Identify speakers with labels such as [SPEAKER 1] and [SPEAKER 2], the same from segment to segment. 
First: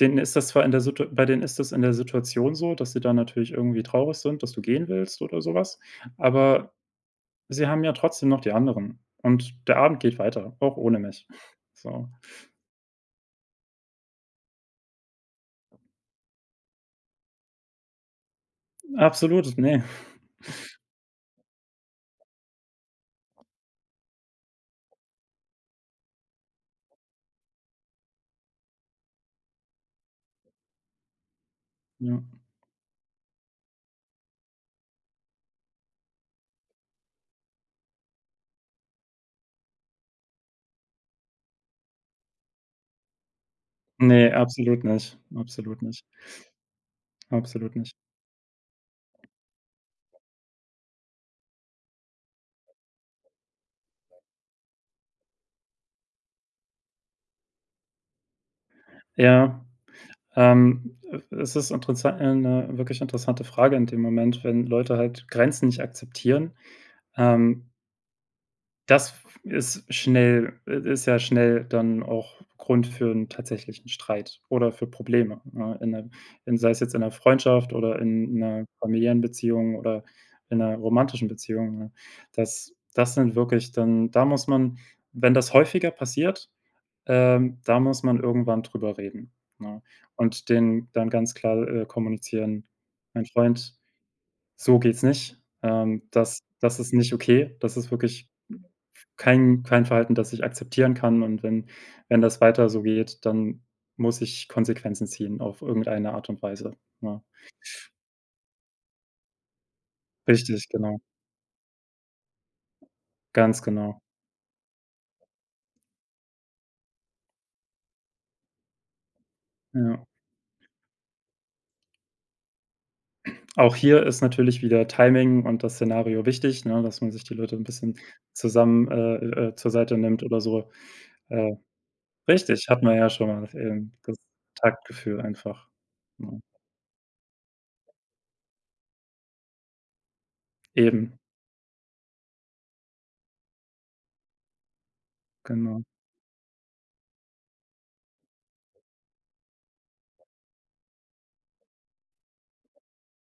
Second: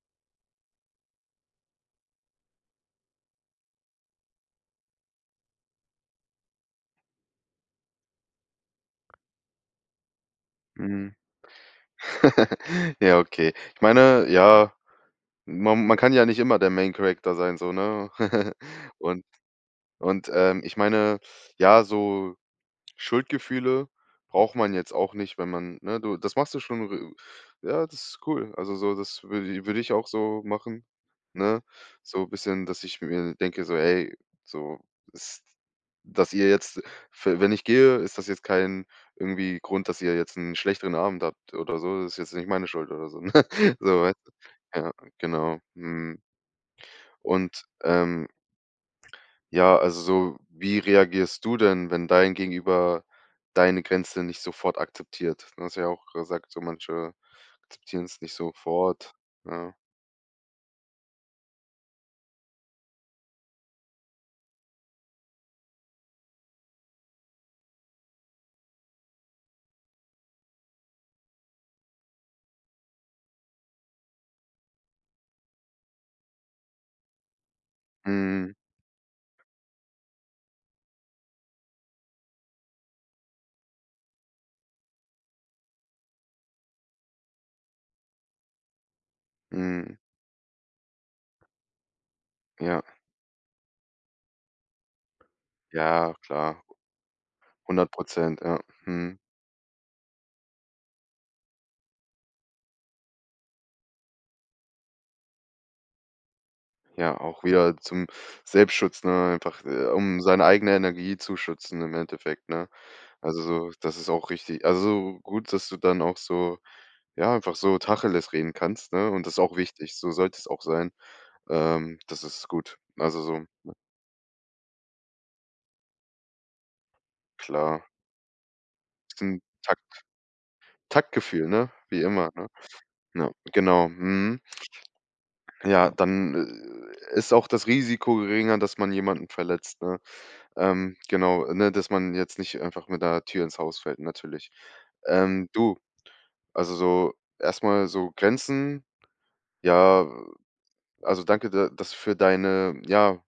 [SPEAKER 1] Denen ist das zwar in der Situa bei denen ist das in der Situation so, dass sie da natürlich irgendwie traurig sind, dass du gehen willst oder sowas, aber sie haben ja trotzdem noch die anderen und der Abend geht weiter, auch ohne
[SPEAKER 2] Mhm.
[SPEAKER 1] mich, so.
[SPEAKER 2] Ja, okay. Ich meine, ja, man man kann ja nicht immer der main Character sein, so, ne? Und
[SPEAKER 1] Absolut, ne.
[SPEAKER 2] und, ähm, ich meine, ja, so Schuldgefühle braucht man jetzt auch nicht, wenn man ne? Du, das machst du schon r ja, das ist cool. Also, so, das würde i würde ich auch so machen, ne?
[SPEAKER 1] Hm.
[SPEAKER 2] So bisschen, dass ich mir denke, so: „Ey, so, ist dass ihr jetzt, f wenn ich gehe, ist das jetzt kein irgendwie Grund, dass ihr jetzt 'n schlechteren Abend habt oder so, das ist jetzt nicht meine Schuld" oder so, ne? So weißt
[SPEAKER 1] Ne,
[SPEAKER 2] du?
[SPEAKER 1] absolut
[SPEAKER 2] Ja,
[SPEAKER 1] nicht.
[SPEAKER 2] genau,
[SPEAKER 1] Absolut nicht.
[SPEAKER 2] mhm. Und,
[SPEAKER 1] Absolut nicht.
[SPEAKER 2] ähm ja, also, so wie reagierst du denn, wenn dein Gegenüber deine Grenze nicht sofort akzeptiert? Ne, du hast ja auch gesagt, so manche akzeptieren's nicht sofort,
[SPEAKER 1] Ja,
[SPEAKER 2] ne?
[SPEAKER 1] ähm, e es ist interessant ja, 'ne wirklich interessante Frage in dem Moment, wenn Leute halt Grenzen nicht akzeptieren. Ähm Das f ist schnell i ist ja schnell dann auch Grund für 'n tatsächlichen Streit oder für Probleme, ne, in 'ne in sei es jetzt in 'ner Freundschaft oder in
[SPEAKER 2] Mhm.
[SPEAKER 1] 'ner familiären Beziehung oder in 'ner romantischen Beziehung, ne? Das das sind wirklich dann da muss man wenn das häufiger passiert, ähm, da muss man irgendwann drüber reden, ne?
[SPEAKER 2] Mhm.
[SPEAKER 1] Und denen dann ganz klar, äh, kommunizieren:
[SPEAKER 2] Ja.
[SPEAKER 1] „Mein Freund, so geht's nicht. Ähm,
[SPEAKER 2] Ja,
[SPEAKER 1] das
[SPEAKER 2] klar.
[SPEAKER 1] das ist nicht okay, das ist
[SPEAKER 2] hundert
[SPEAKER 1] wirklich
[SPEAKER 2] Prozent, ja.
[SPEAKER 1] m f
[SPEAKER 2] Mhm.
[SPEAKER 1] kein kein Verhalten, das ich akzeptieren kann und wenn wenn das weiter so geht, dann muss ich Konsequenzen ziehen auf irgendeine Art und Weise“,
[SPEAKER 2] Ja,
[SPEAKER 1] ne?
[SPEAKER 2] auch wieder zum Selbstschutz, ne, einfach, äh, um seine
[SPEAKER 1] Richtig,
[SPEAKER 2] eigene
[SPEAKER 1] genau.
[SPEAKER 2] Energie zu schützen im Endeffekt, ne? Also,
[SPEAKER 1] Ganz
[SPEAKER 2] so das
[SPEAKER 1] genau.
[SPEAKER 2] ist auch richtig. Also, gut, dass du dann auch so, ja, einfach so Tacheles reden kannst, ne? Und das ist auch wichtig,
[SPEAKER 1] Ja.
[SPEAKER 2] so sollte es auch sein. Ähm, das ist gut. Also, so ne?
[SPEAKER 1] Auch hier ist natürlich wieder Timing und das Szenario wichtig, ne, dass man sich die Leute 'n
[SPEAKER 2] Klar.
[SPEAKER 1] bisschen zusammen äh,
[SPEAKER 2] Bisschen
[SPEAKER 1] äh, äh, zur
[SPEAKER 2] Tak
[SPEAKER 1] Seite nimmt oder so.
[SPEAKER 2] Taktgefühl,
[SPEAKER 1] Äh,
[SPEAKER 2] ne, wie immer, ne?
[SPEAKER 1] richtig, hat man ja schon
[SPEAKER 2] Ne, genau,
[SPEAKER 1] [unintelligible] das
[SPEAKER 2] mhm.
[SPEAKER 1] Taktgefühl einfach,
[SPEAKER 2] Ja, dann,
[SPEAKER 1] ne?
[SPEAKER 2] äh, äh, ist auch das Risiko geringer, dass man jemanden verletzt, ne? Ähm,
[SPEAKER 1] Eben.
[SPEAKER 2] genau, ne, dass man jetzt nicht einfach mit 'ner Tür ins Haus fällt natürlich. Ähm, du
[SPEAKER 1] Genau
[SPEAKER 2] also, so erst mal so, Grenzen, ja, also danke, da das für deine ja,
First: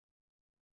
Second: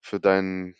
[SPEAKER 2] für deinen